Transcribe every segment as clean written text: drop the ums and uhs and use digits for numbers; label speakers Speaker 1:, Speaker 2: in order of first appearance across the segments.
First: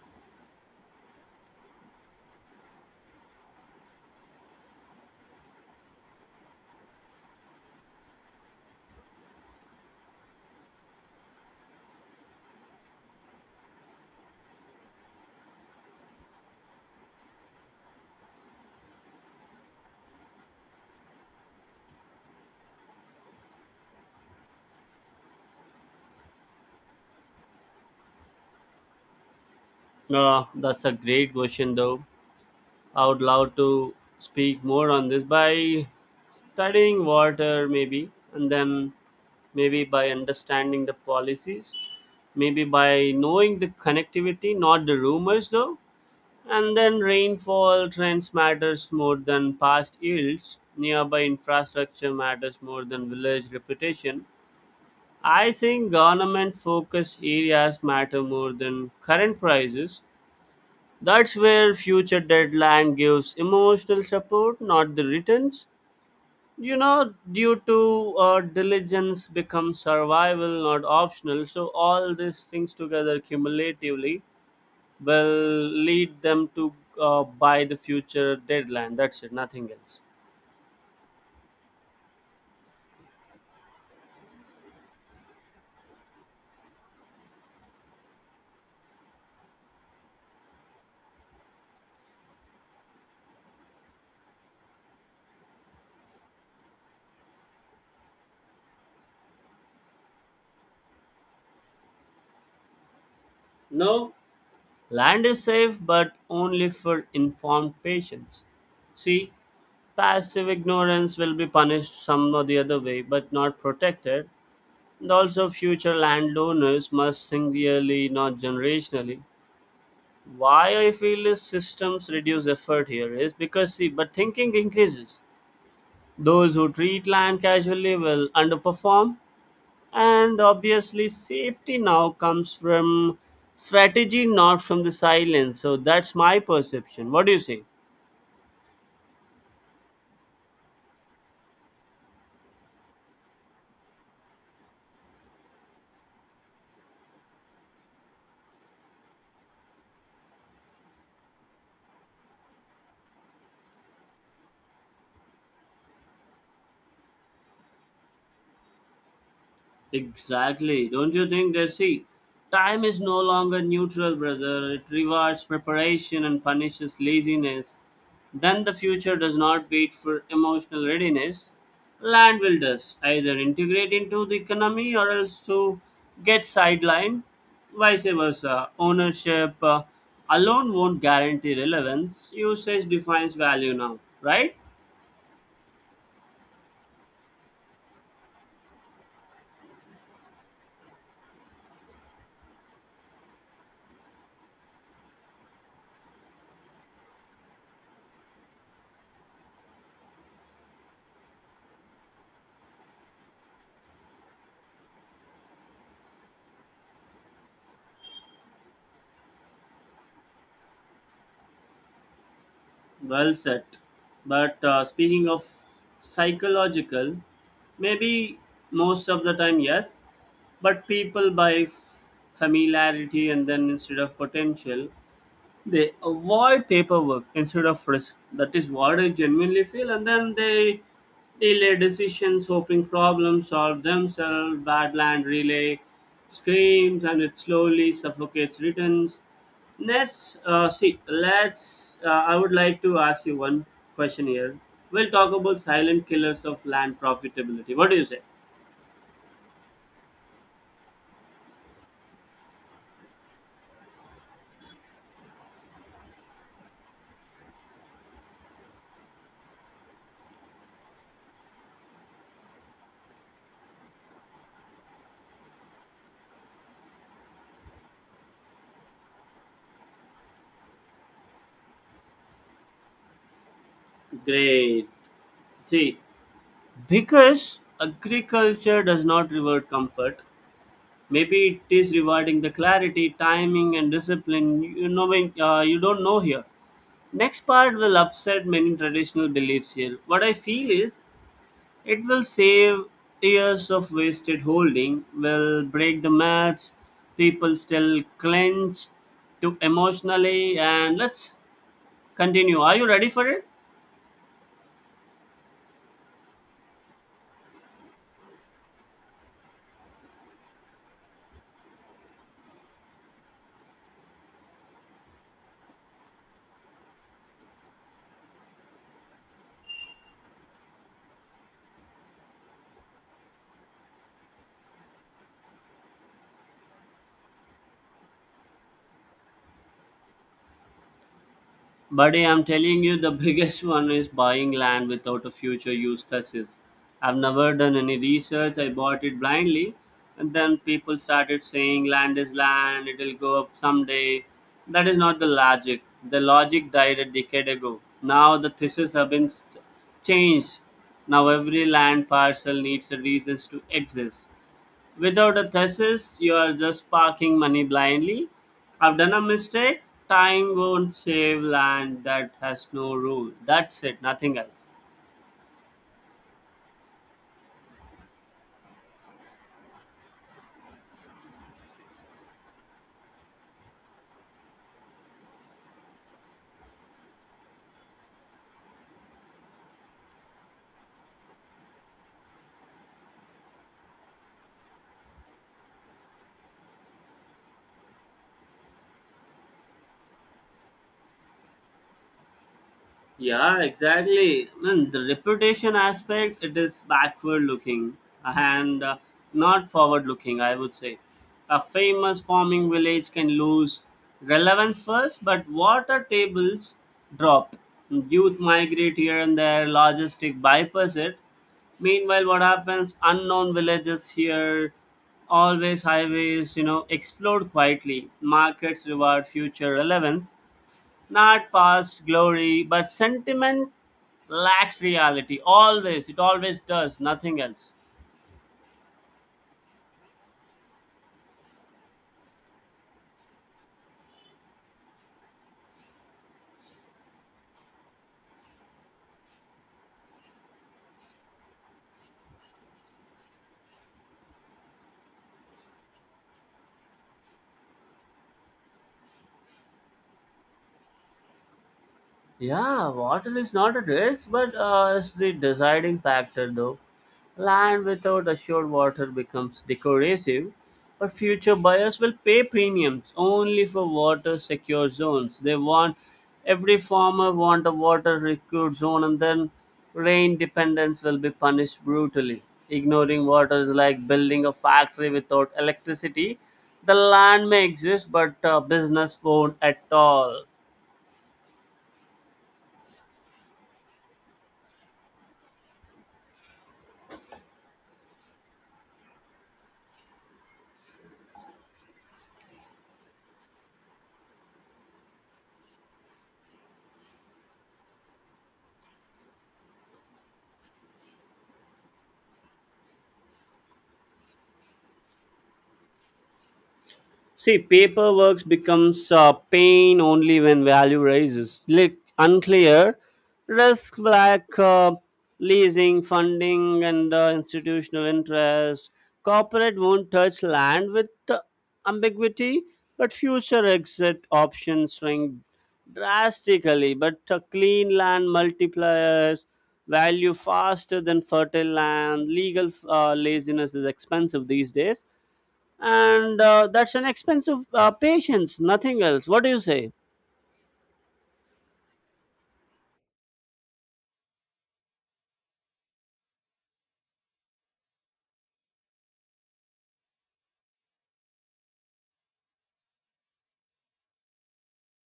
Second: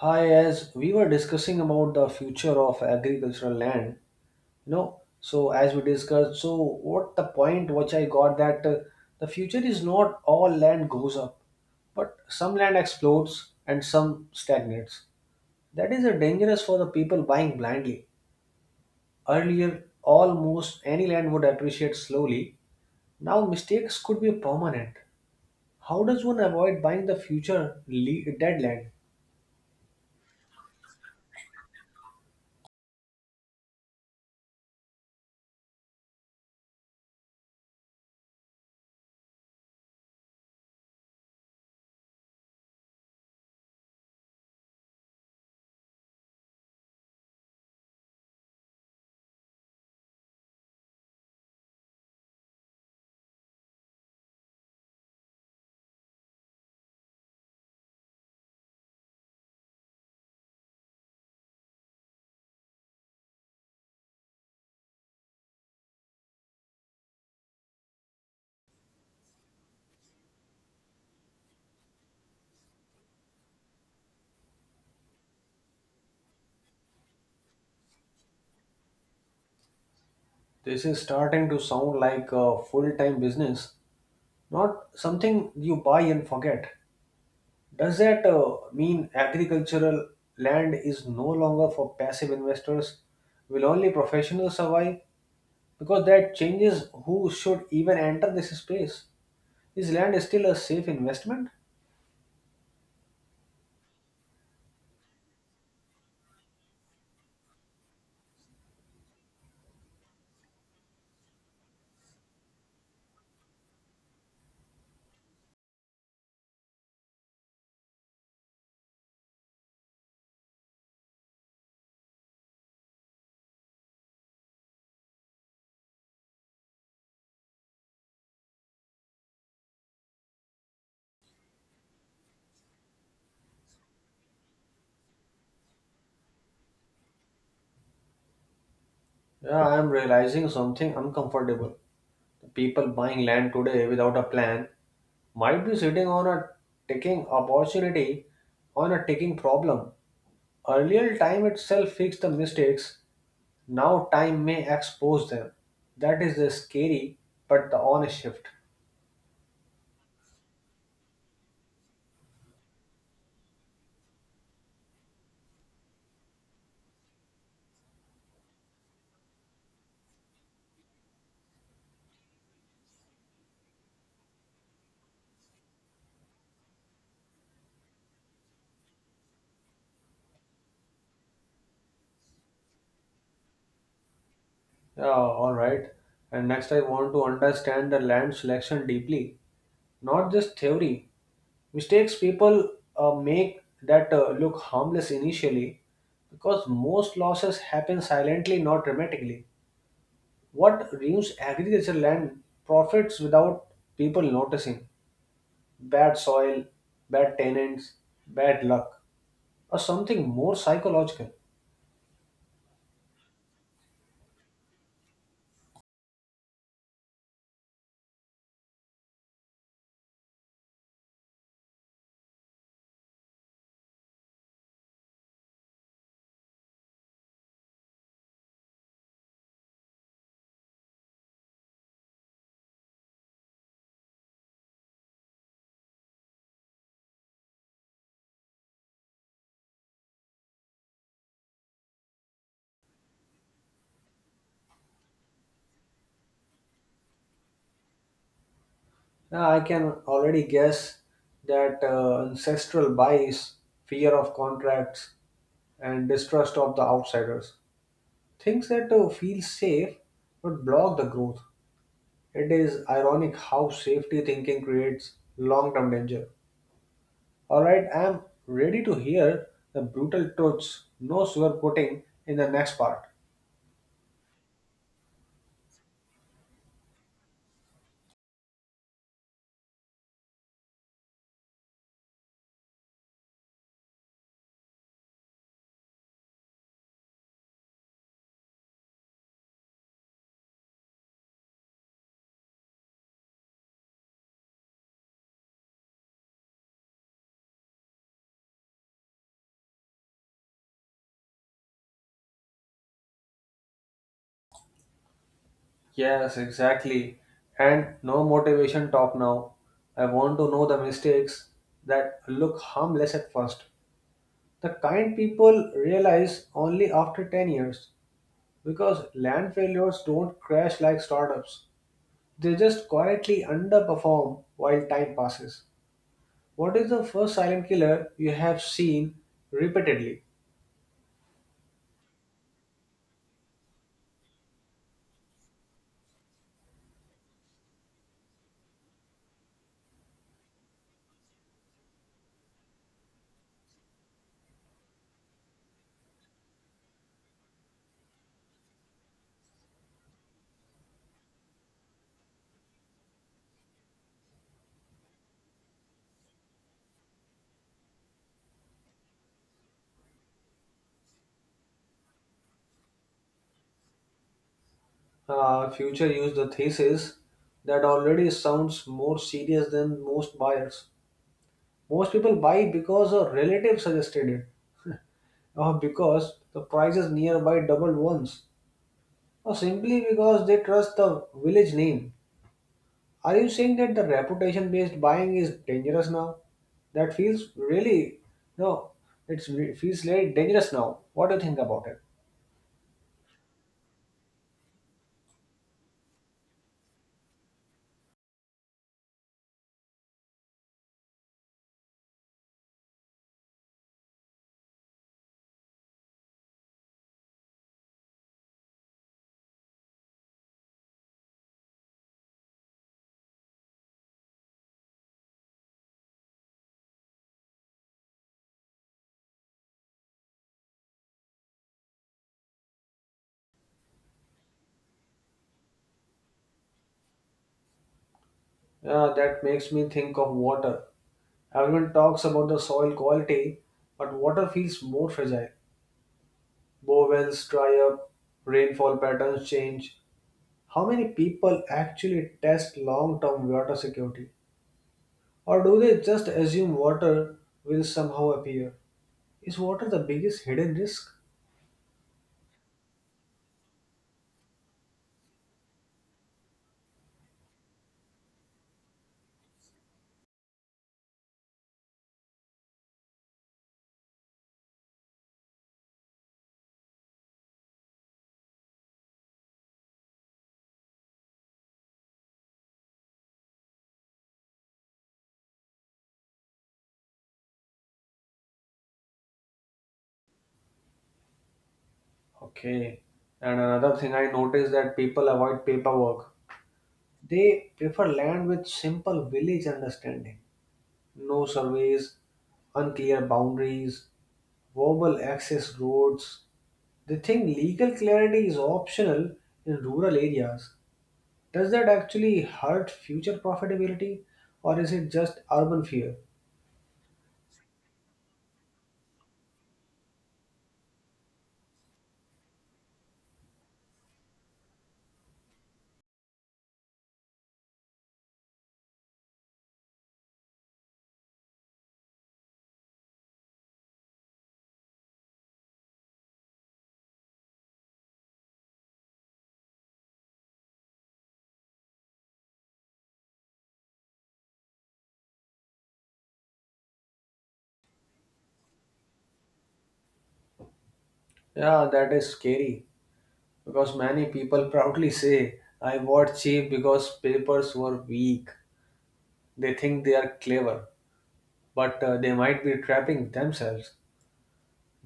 Speaker 1: Hi, as we were discussing about the future of agricultural land, so as we discussed, so what the point which I got that the future is not all land goes up, but some land explodes and some stagnates. That is dangerous for the people buying blindly. Earlier, almost any land would appreciate slowly. Now, mistakes could be permanent. How does one avoid buying the dead land?
Speaker 2: That's a great question, though. I would love to speak more on this by studying water, maybe, and then maybe by understanding the policies, maybe by knowing the connectivity, not the rumors, though. And then rainfall trends matters more than past yields. Nearby infrastructure matters more than village reputation. I think government focus areas matter more than current prices, that's where future deadline gives emotional support, not the returns. You know, due to Diligence becomes survival, not optional. So all these things together cumulatively will lead them to buy the future deadline. That's it, nothing else.
Speaker 1: This is starting to sound like a full time business, not something you buy and forget. Does that mean agricultural land is no longer for passive investors? Will only professionals survive? Because that changes who should even enter this space. Is land still a safe investment?
Speaker 2: No, land is safe, but only for informed patients. See, passive ignorance will be punished some or the other way, but not protected. And also, future landowners must think yearly, not generationally. Why I feel is systems reduce effort here is because see, but thinking increases. Those who treat land casually will underperform, and obviously, safety now comes from strategy, not from the silence. So that's my perception. What do you say?
Speaker 1: Yeah, I am realizing something uncomfortable. The people buying land today without a plan might be sitting on a ticking opportunity ticking problem. Earlier time itself fixed the mistakes, now time may expose them. That is the scary but the honest shift.
Speaker 2: Exactly. Don't you think that see, time is no longer neutral, brother. It rewards preparation and punishes laziness. Then the future does not wait for emotional readiness. Land will thus either integrate into the economy or else to get sidelined. Vice versa. Ownership alone won't guarantee relevance. Usage defines value now, right?
Speaker 1: Yeah, alright. And next, I want to understand the land selection deeply, not just theory. Mistakes people make that look harmless initially because most losses happen silently, not dramatically. What ruins agriculture land profits without people noticing? Bad soil, bad tenants, bad luck, or something more psychological.
Speaker 2: Well said. But speaking of psychological, maybe most of the time, yes. But people buy familiarity and then instead of potential, they avoid paperwork instead of risk. That is what I genuinely feel, and then they delay decisions, hoping problems solve themselves. Badland relay screams, and it slowly suffocates returns. Let's see. Let's. I would like to ask you one question here. We'll talk about silent killers of land profitability. What do you say?
Speaker 1: Now, I can already guess that ancestral bias, fear of contracts, and distrust of the outsiders. Things that feel safe but block the growth. It is ironic how safety thinking creates long term danger. Alright, I am ready to hear the brutal truths, no sugarcoating in the next part.
Speaker 2: Great. See, because agriculture does not reward comfort, maybe it is rewarding the clarity, timing, and discipline. You don't know here. Next part will upset many traditional beliefs here. What I feel is it will save years of wasted holding, will break the match. People still clench to emotionally, and let's continue. Are you ready for it?
Speaker 1: Yes, exactly. And no motivation talk now. I want to know the mistakes that look harmless at first. The kind people realize only after 10 years because land failures don't crash like startups. They just quietly underperform while time passes. What is the first silent killer you have seen repeatedly?
Speaker 2: Buddy, I'm telling you, the biggest one is buying land without a future use thesis. I've never done any research. I bought it blindly, and then people started saying land is land, it'll go up someday. That is not the logic. The logic died a decade ago. Now the thesis have been changed. Now every land parcel needs a reasons to exist. Without a thesis, you are just parking money blindly. I've done a mistake. Time won't save land that has no rule. That's it, nothing else.
Speaker 1: Future used the thesis that already sounds more serious than most buyers. Most people buy because a relative suggested it, or because the prices nearby doubled once, or simply because they trust the village name. Are you saying that the reputation based buying is dangerous now? That feels really, no, it feels really dangerous now. What do you think about it?
Speaker 2: Yeah, exactly. Man, the reputation aspect it is backward looking and not forward looking. I would say a famous farming village can lose relevance first, but water tables drop. Youth migrate here and there. Logistic bypass it. Meanwhile, what happens? Unknown villages here, always highways. You know, explode quietly. Markets reward future relevance, not past glory, but sentiment lacks reality. Always, it always does, nothing else.
Speaker 1: That makes me think of water. Everyone talks about the soil quality, but water feels more fragile. Bore wells dry up, rainfall patterns change. How many people actually test long term water security? Or do they just assume water will somehow appear? Is water the biggest hidden risk?
Speaker 2: Yeah, water is not a risk, but it's the deciding factor though. Land without assured water becomes decorative, but future buyers will pay premiums only for water secure zones. They want, every farmer want a water secure zone, and then rain dependence will be punished brutally. Ignoring water is like building a factory without electricity. The land may exist, but business won't at all.
Speaker 1: Okay. And another thing I noticed that people avoid paperwork. They prefer land with simple village understanding. No surveys, unclear boundaries, verbal access roads. They think legal clarity is optional in rural areas. Does that actually hurt future profitability or is it just urban fear?
Speaker 2: See, paperwork becomes a pain only when value rises. Like unclear risk, like leasing, funding, and institutional interest. Corporate won't touch land with ambiguity, but future exit options swing drastically. But clean land multipliers value faster than fertile land. Legal laziness is expensive these days and that's an expensive patience, nothing else. What do you say?
Speaker 1: Yeah, that is scary because many people proudly say, I bought cheap because papers were weak. They think they are clever, but they might be trapping themselves.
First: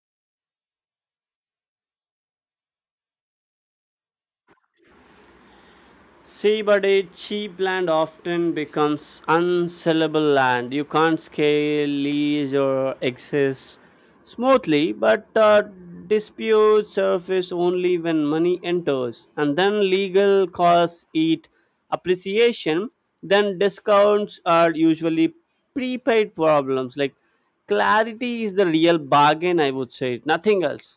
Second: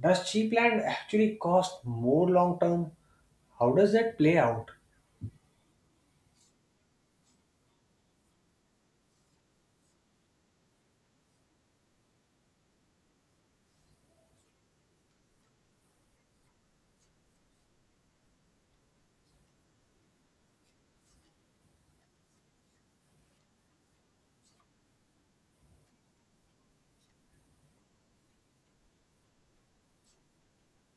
Speaker 1: Does cheap land actually cost more long term? How does that play out?
Speaker 2: See, buddy, cheap land often becomes unsellable land. You can't scale lease or access smoothly, but disputes surface only when money enters, and then legal costs eat appreciation. Then discounts are usually prepaid problems. Like clarity is the real bargain, I would say. Nothing else.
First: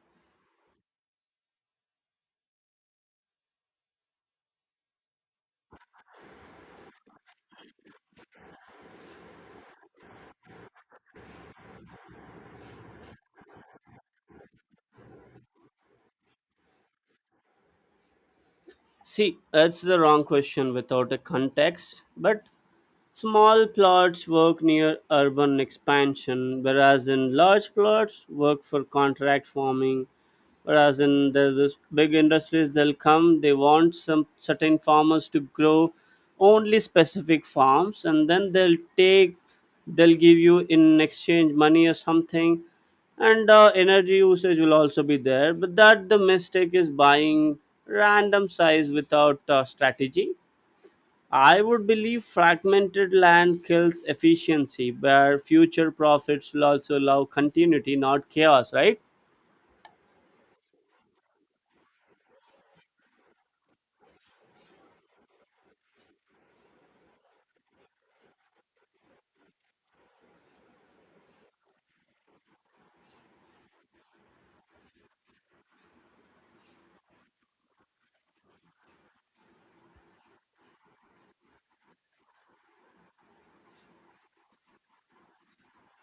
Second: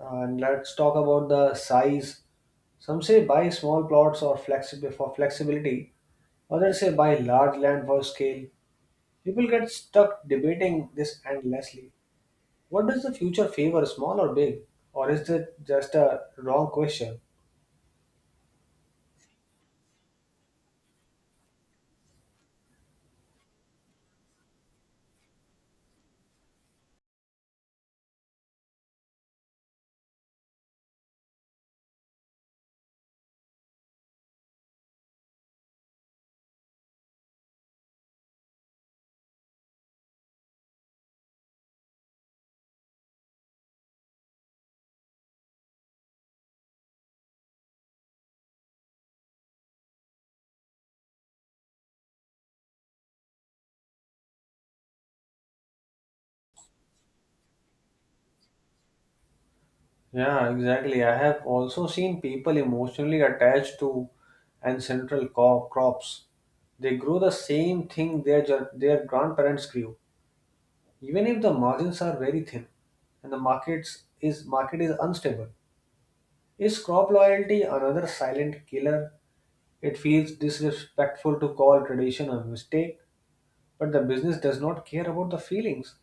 Speaker 1: And let's talk about the size. Some say buy small plots or for flexibility, others say buy large land for scale. People get stuck debating this endlessly. What does the future favor, small or big? Or is it just a wrong question?
Speaker 2: See, that's the wrong question without a context, but small plots work near urban expansion, whereas in large plots work for contract farming. Whereas in there's this big industries, they'll come, they want some certain farmers to grow only specific farms, and then they'll take, they'll give you in exchange money or something, and energy usage will also be there. But that the mistake is buying random size without strategy. I would believe fragmented land kills efficiency, where future profits will also allow continuity, not chaos, right?
Speaker 1: Yeah, exactly. I have also seen people emotionally attached to crops. They grow the same thing their grandparents grew, even if the margins are very thin and the market is unstable. Is crop loyalty another silent killer? It feels disrespectful to call tradition a mistake, but the business does not care about the feelings.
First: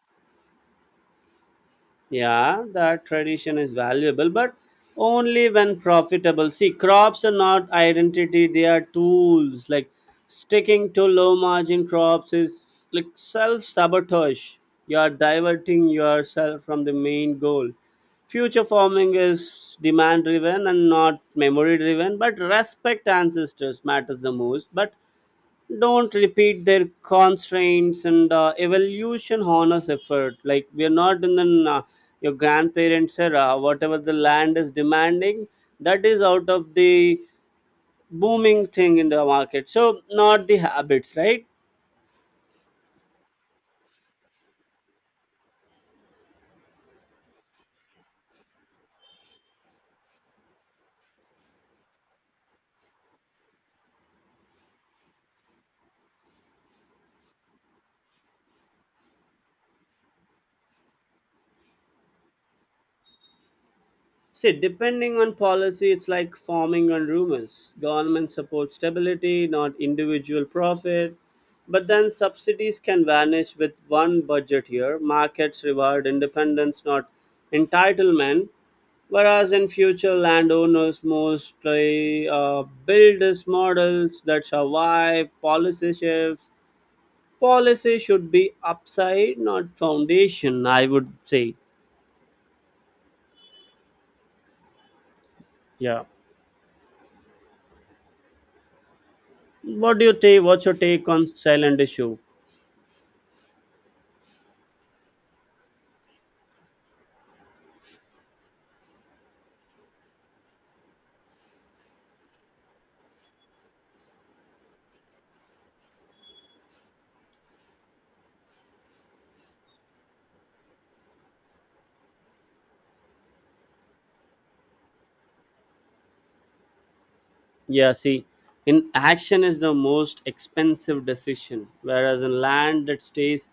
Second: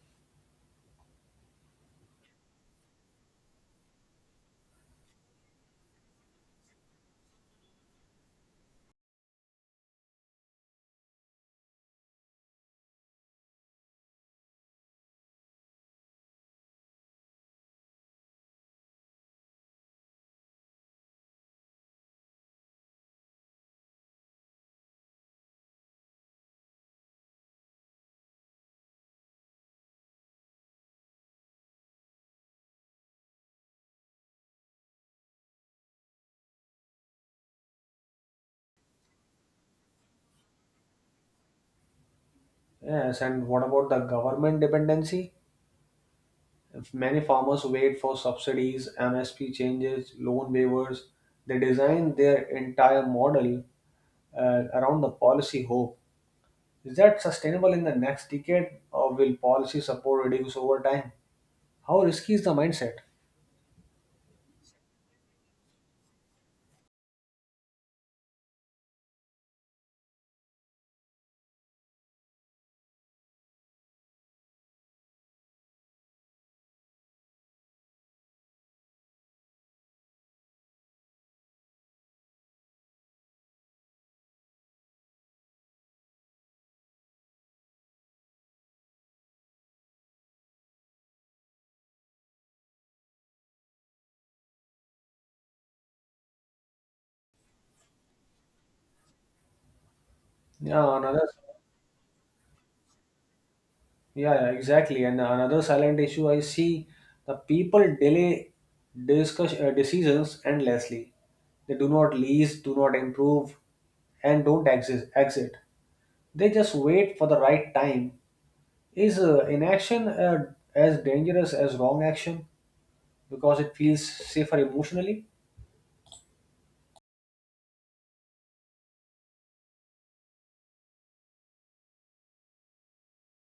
Speaker 2: Yeah, that tradition is valuable, but only when profitable. See, crops are not identity, they are tools. Like sticking to low margin crops is like self sabotage. You are diverting yourself from the main goal. Future farming is demand driven and not memory driven, but respect ancestors matters the most. But don't repeat their constraints and evolution honors effort. Like we are not in the your grandparents era. Whatever the land is demanding, that is out of the booming thing in the market, so not the habits, right?
Speaker 1: Yes, and what about the government dependency? If many farmers wait for subsidies, MSP changes, loan waivers. They design their entire model around the policy hope. Is that sustainable in the next decade, or will policy support reduce over time? How risky is the mindset?
Speaker 2: See, depending on policy, it's like farming on rumors. Government supports stability, not individual profit. But then subsidies can vanish with one budget year. Markets reward independence, not entitlement. Whereas in future, landowners mostly build these models that survive policy shifts. Policy should be upside, not foundation, I would say. Yeah. What do you take? What's your
Speaker 1: Yeah,
Speaker 2: take on
Speaker 1: another.
Speaker 2: silent issue?
Speaker 1: Yeah, yeah, exactly. And another silent issue I see: the people delay discuss decisions endlessly. They do not lease, do not improve, and don't exist, exit. They just wait for the right time. Is inaction as dangerous as wrong action because it feels safer emotionally?
Speaker 2: Yeah, see, in action is the most expensive decision, whereas in land that stays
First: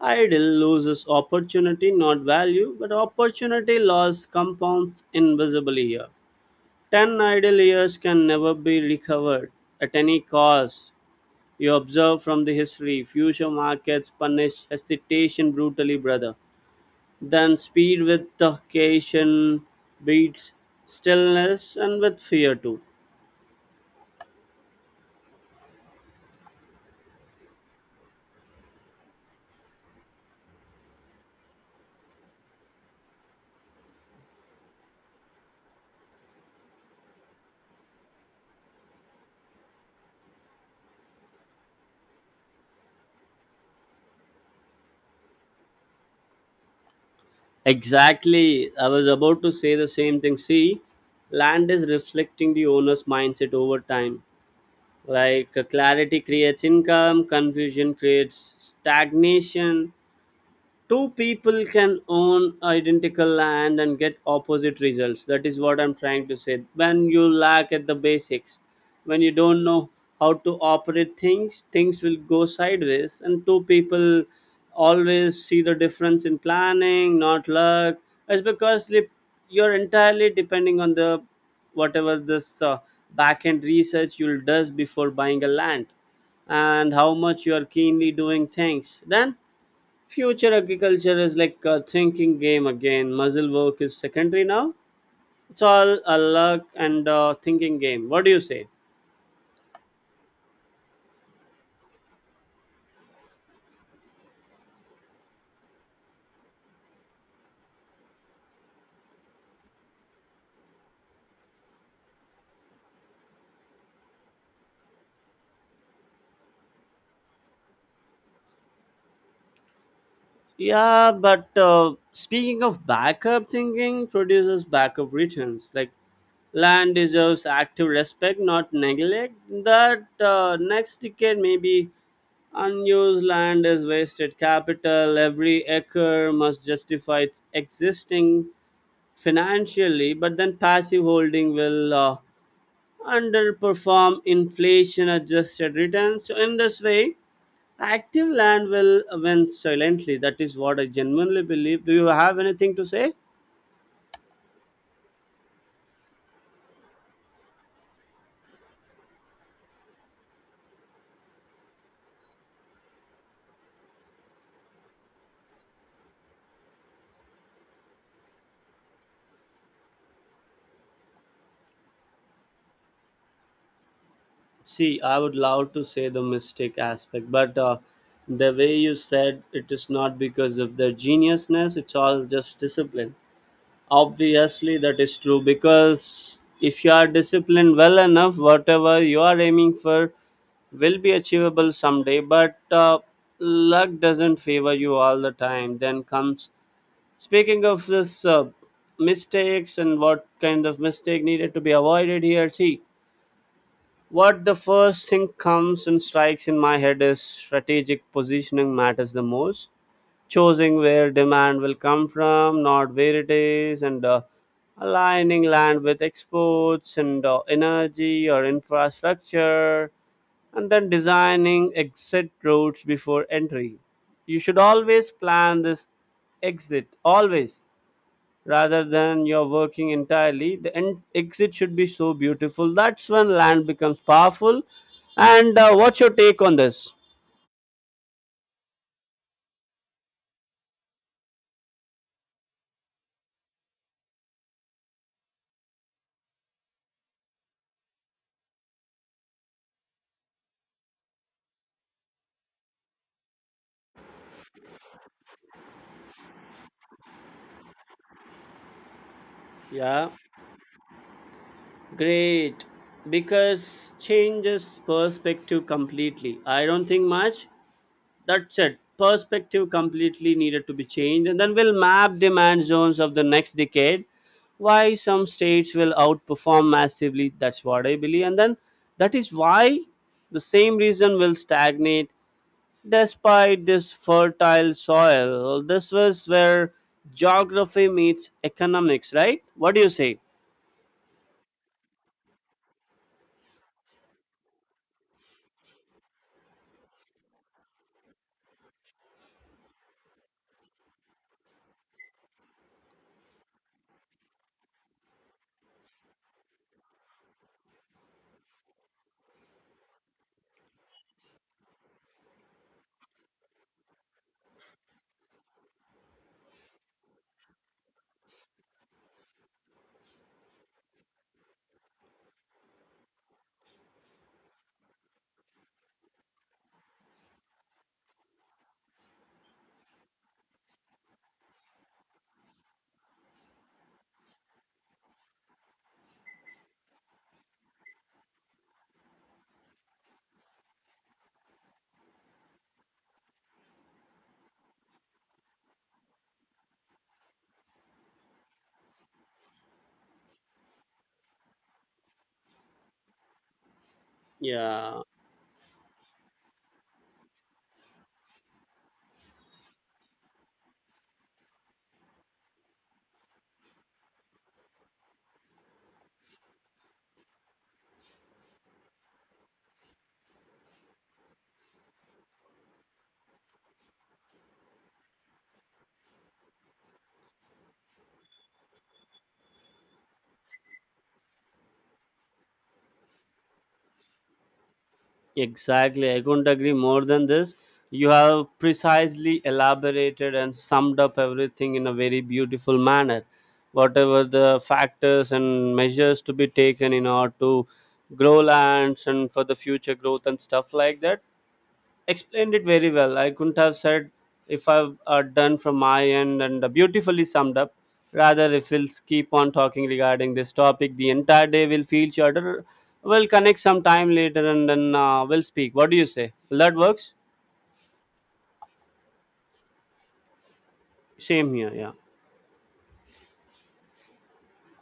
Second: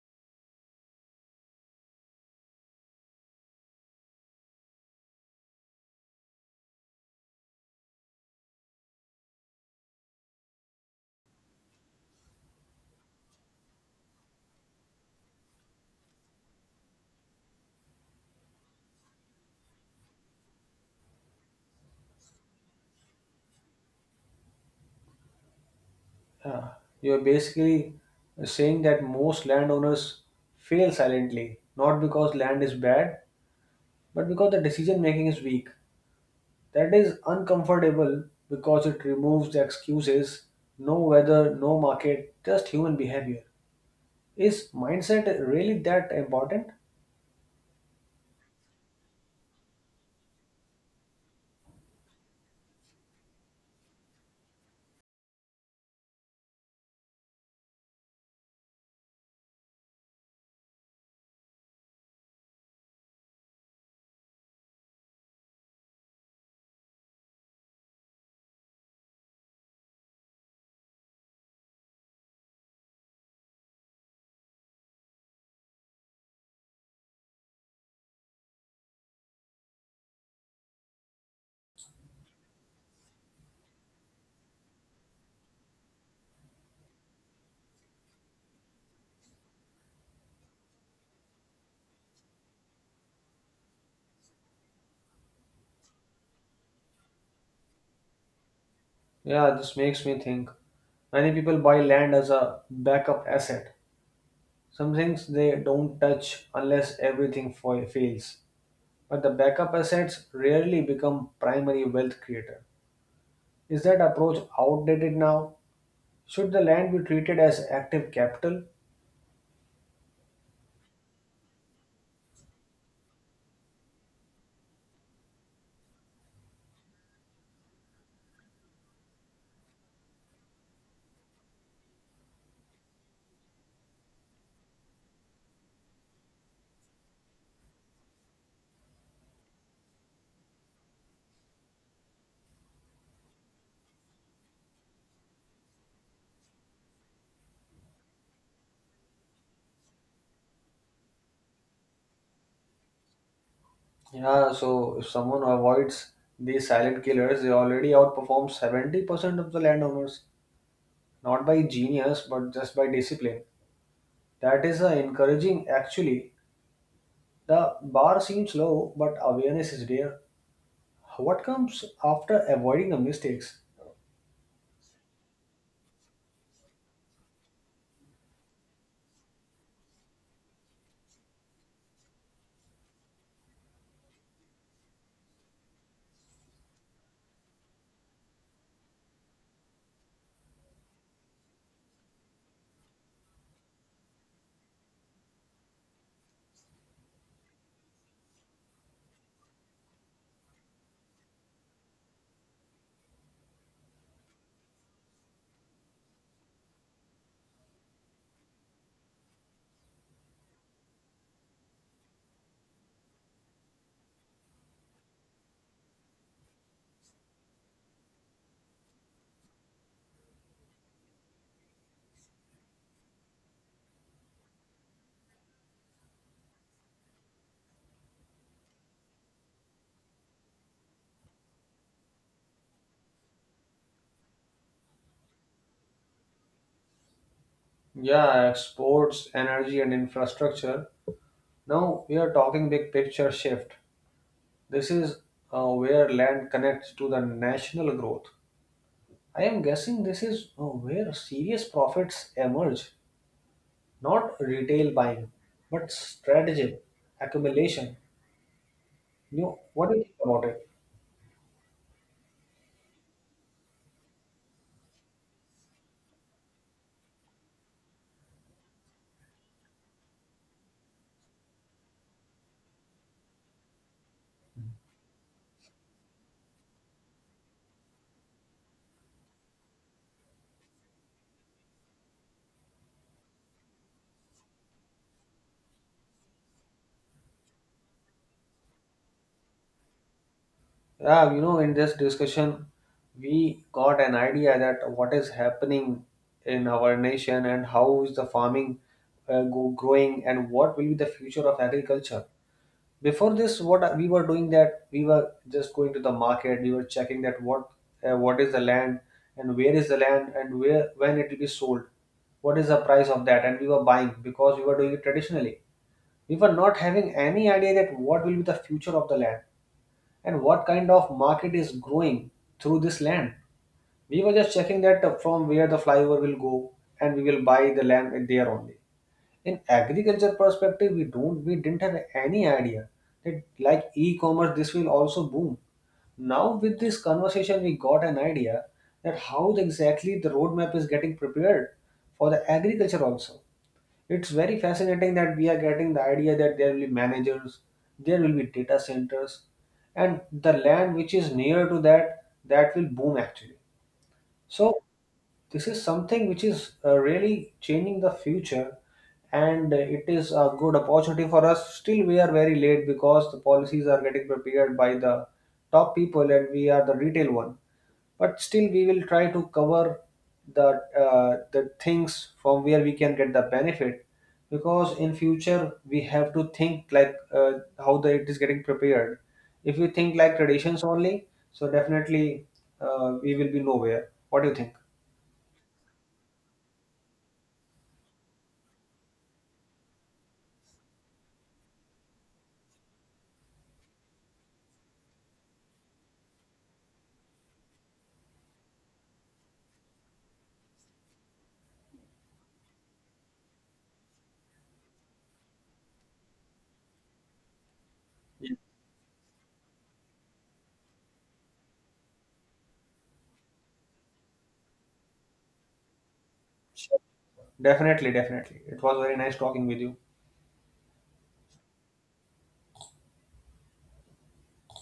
Speaker 2: idle loses opportunity, not value, but opportunity loss compounds invisibly here. 10 idle years can never be recovered at any cost. You observe from the history, future markets punish hesitation brutally, brother. Then speed with occasion beats stillness and with fear too.
Speaker 1: Uh, you're basically saying that most landowners fail silently, not because land is bad, but because the decision making is weak. That is uncomfortable because it removes the excuses: no weather, no market, just human behavior. Is mindset really that important?
Speaker 2: Exactly. I was about to say the same thing. See, land is reflecting the owner's mindset over time. Like clarity creates income, confusion creates stagnation. Two people can own identical land and get opposite results. That is what I'm trying to say. When you lack at the basics, when you don't know how to operate things, things will go sideways. And two people always see the difference in planning, not luck. It's because you're entirely depending on the whatever this back end research you'll does before buying a land, and how much you are keenly doing things. Then future agriculture is like a thinking game again. Muzzle work is secondary now. It's all a luck and thinking game. What do you say?
Speaker 1: Yeah, this makes me think. Many people buy land as a backup asset. Some things they don't touch unless everything fails. But the backup assets rarely become primary wealth creator. Is that approach outdated now? Should the land be treated as active capital?
Speaker 2: Yeah, but Speaking of backup thinking, produces backup returns. Like land deserves active respect, not neglect. That Next decade maybe unused land is wasted capital. Every acre must justify its existing financially, but then passive holding will underperform inflation adjusted returns. So, in this way, active land will win silently. That is what I genuinely believe. Do you have anything to say?
Speaker 1: Yeah, so if someone avoids these silent killers, they already outperform 70% of the landowners, not by genius, but just by discipline. That is encouraging actually. The bar seems low, but awareness is there. What comes after avoiding the mistakes?
Speaker 2: See, I would love to say the mistake aspect, but the way you said it is not because of their geniusness, it's all just discipline. Obviously, that is true because if you are disciplined well enough, whatever you are aiming for will be achievable someday. But luck doesn't favor you all the time. Then comes speaking of this mistakes and what kind of mistake needed to be avoided here. See, what the first thing comes and strikes in my head is strategic positioning matters the most, choosing where demand will come from, not where it is, and aligning land with exports and energy or infrastructure, and then designing exit routes before entry. You should always plan this exit, always, rather than you're working entirely. The exit should be so beautiful. That's when land becomes powerful. And what's your take on this?
Speaker 1: Yeah, exports, energy, and infrastructure. Now we are talking big picture shift. This is where land connects to the national growth. I am guessing this is where serious profits emerge, not retail buying, but stratagem, accumulation. You, what do you
Speaker 2: Yeah.
Speaker 1: think about it?
Speaker 2: Great, because changes perspective completely. I don't think much. That's it. Perspective completely needed to be changed, and then we'll map demand zones of the next decade. Why some states will outperform massively. That's what I believe, and then that is why the same reason will stagnate despite this fertile soil. This was where geography meets economics, right? What do you say?
Speaker 1: Yeah, you know, in this discussion, we got an idea that what is happening in our nation and how is the farming go growing and what will be the future of agriculture. Before this, what we were doing that we were just going to the market, we were checking that what is the land and where is the land and where when it will be sold, what is the price of that, and we were buying because we were doing it traditionally. We were not having any idea that what will be the future of the land and what kind of market is growing through this land. We were just checking that from where the flyover will go and we will buy the land there only. In agriculture perspective, we didn't have any idea that like e-commerce this will also boom. Now with this conversation we got an idea that how exactly the roadmap is getting prepared for the agriculture also. It's very fascinating that we are getting the idea that there will be managers, there will be data centers, and the land which is near to that that will boom actually. So
Speaker 2: Yeah.
Speaker 1: this is something which is really changing the future, and it is a good opportunity for us. Still, we are very late because the policies are getting prepared by the top people, and we are the retail one, but still we will try to cover the the things from where we can get the benefit, because in future we have to think like how the it is getting prepared. If we think like traditions only, so definitely we will be nowhere. What do you think?
Speaker 2: Exactly. I couldn't agree more than this. You have precisely elaborated and summed up everything in a very beautiful manner. Whatever the factors and measures to be taken in order to grow lands and for the future growth and stuff like that, explained it very well. I couldn't have said if I've done from my end and beautifully summed up. Rather,
Speaker 1: Yeah,
Speaker 2: if we'll keep on talking regarding this topic, the entire day will feel shorter. We'll connect sometime later and then we'll speak. What do you say? Will that
Speaker 1: sure.
Speaker 2: works?
Speaker 1: Definitely, definitely, it was very nice talking with you.
Speaker 2: Same here, yeah.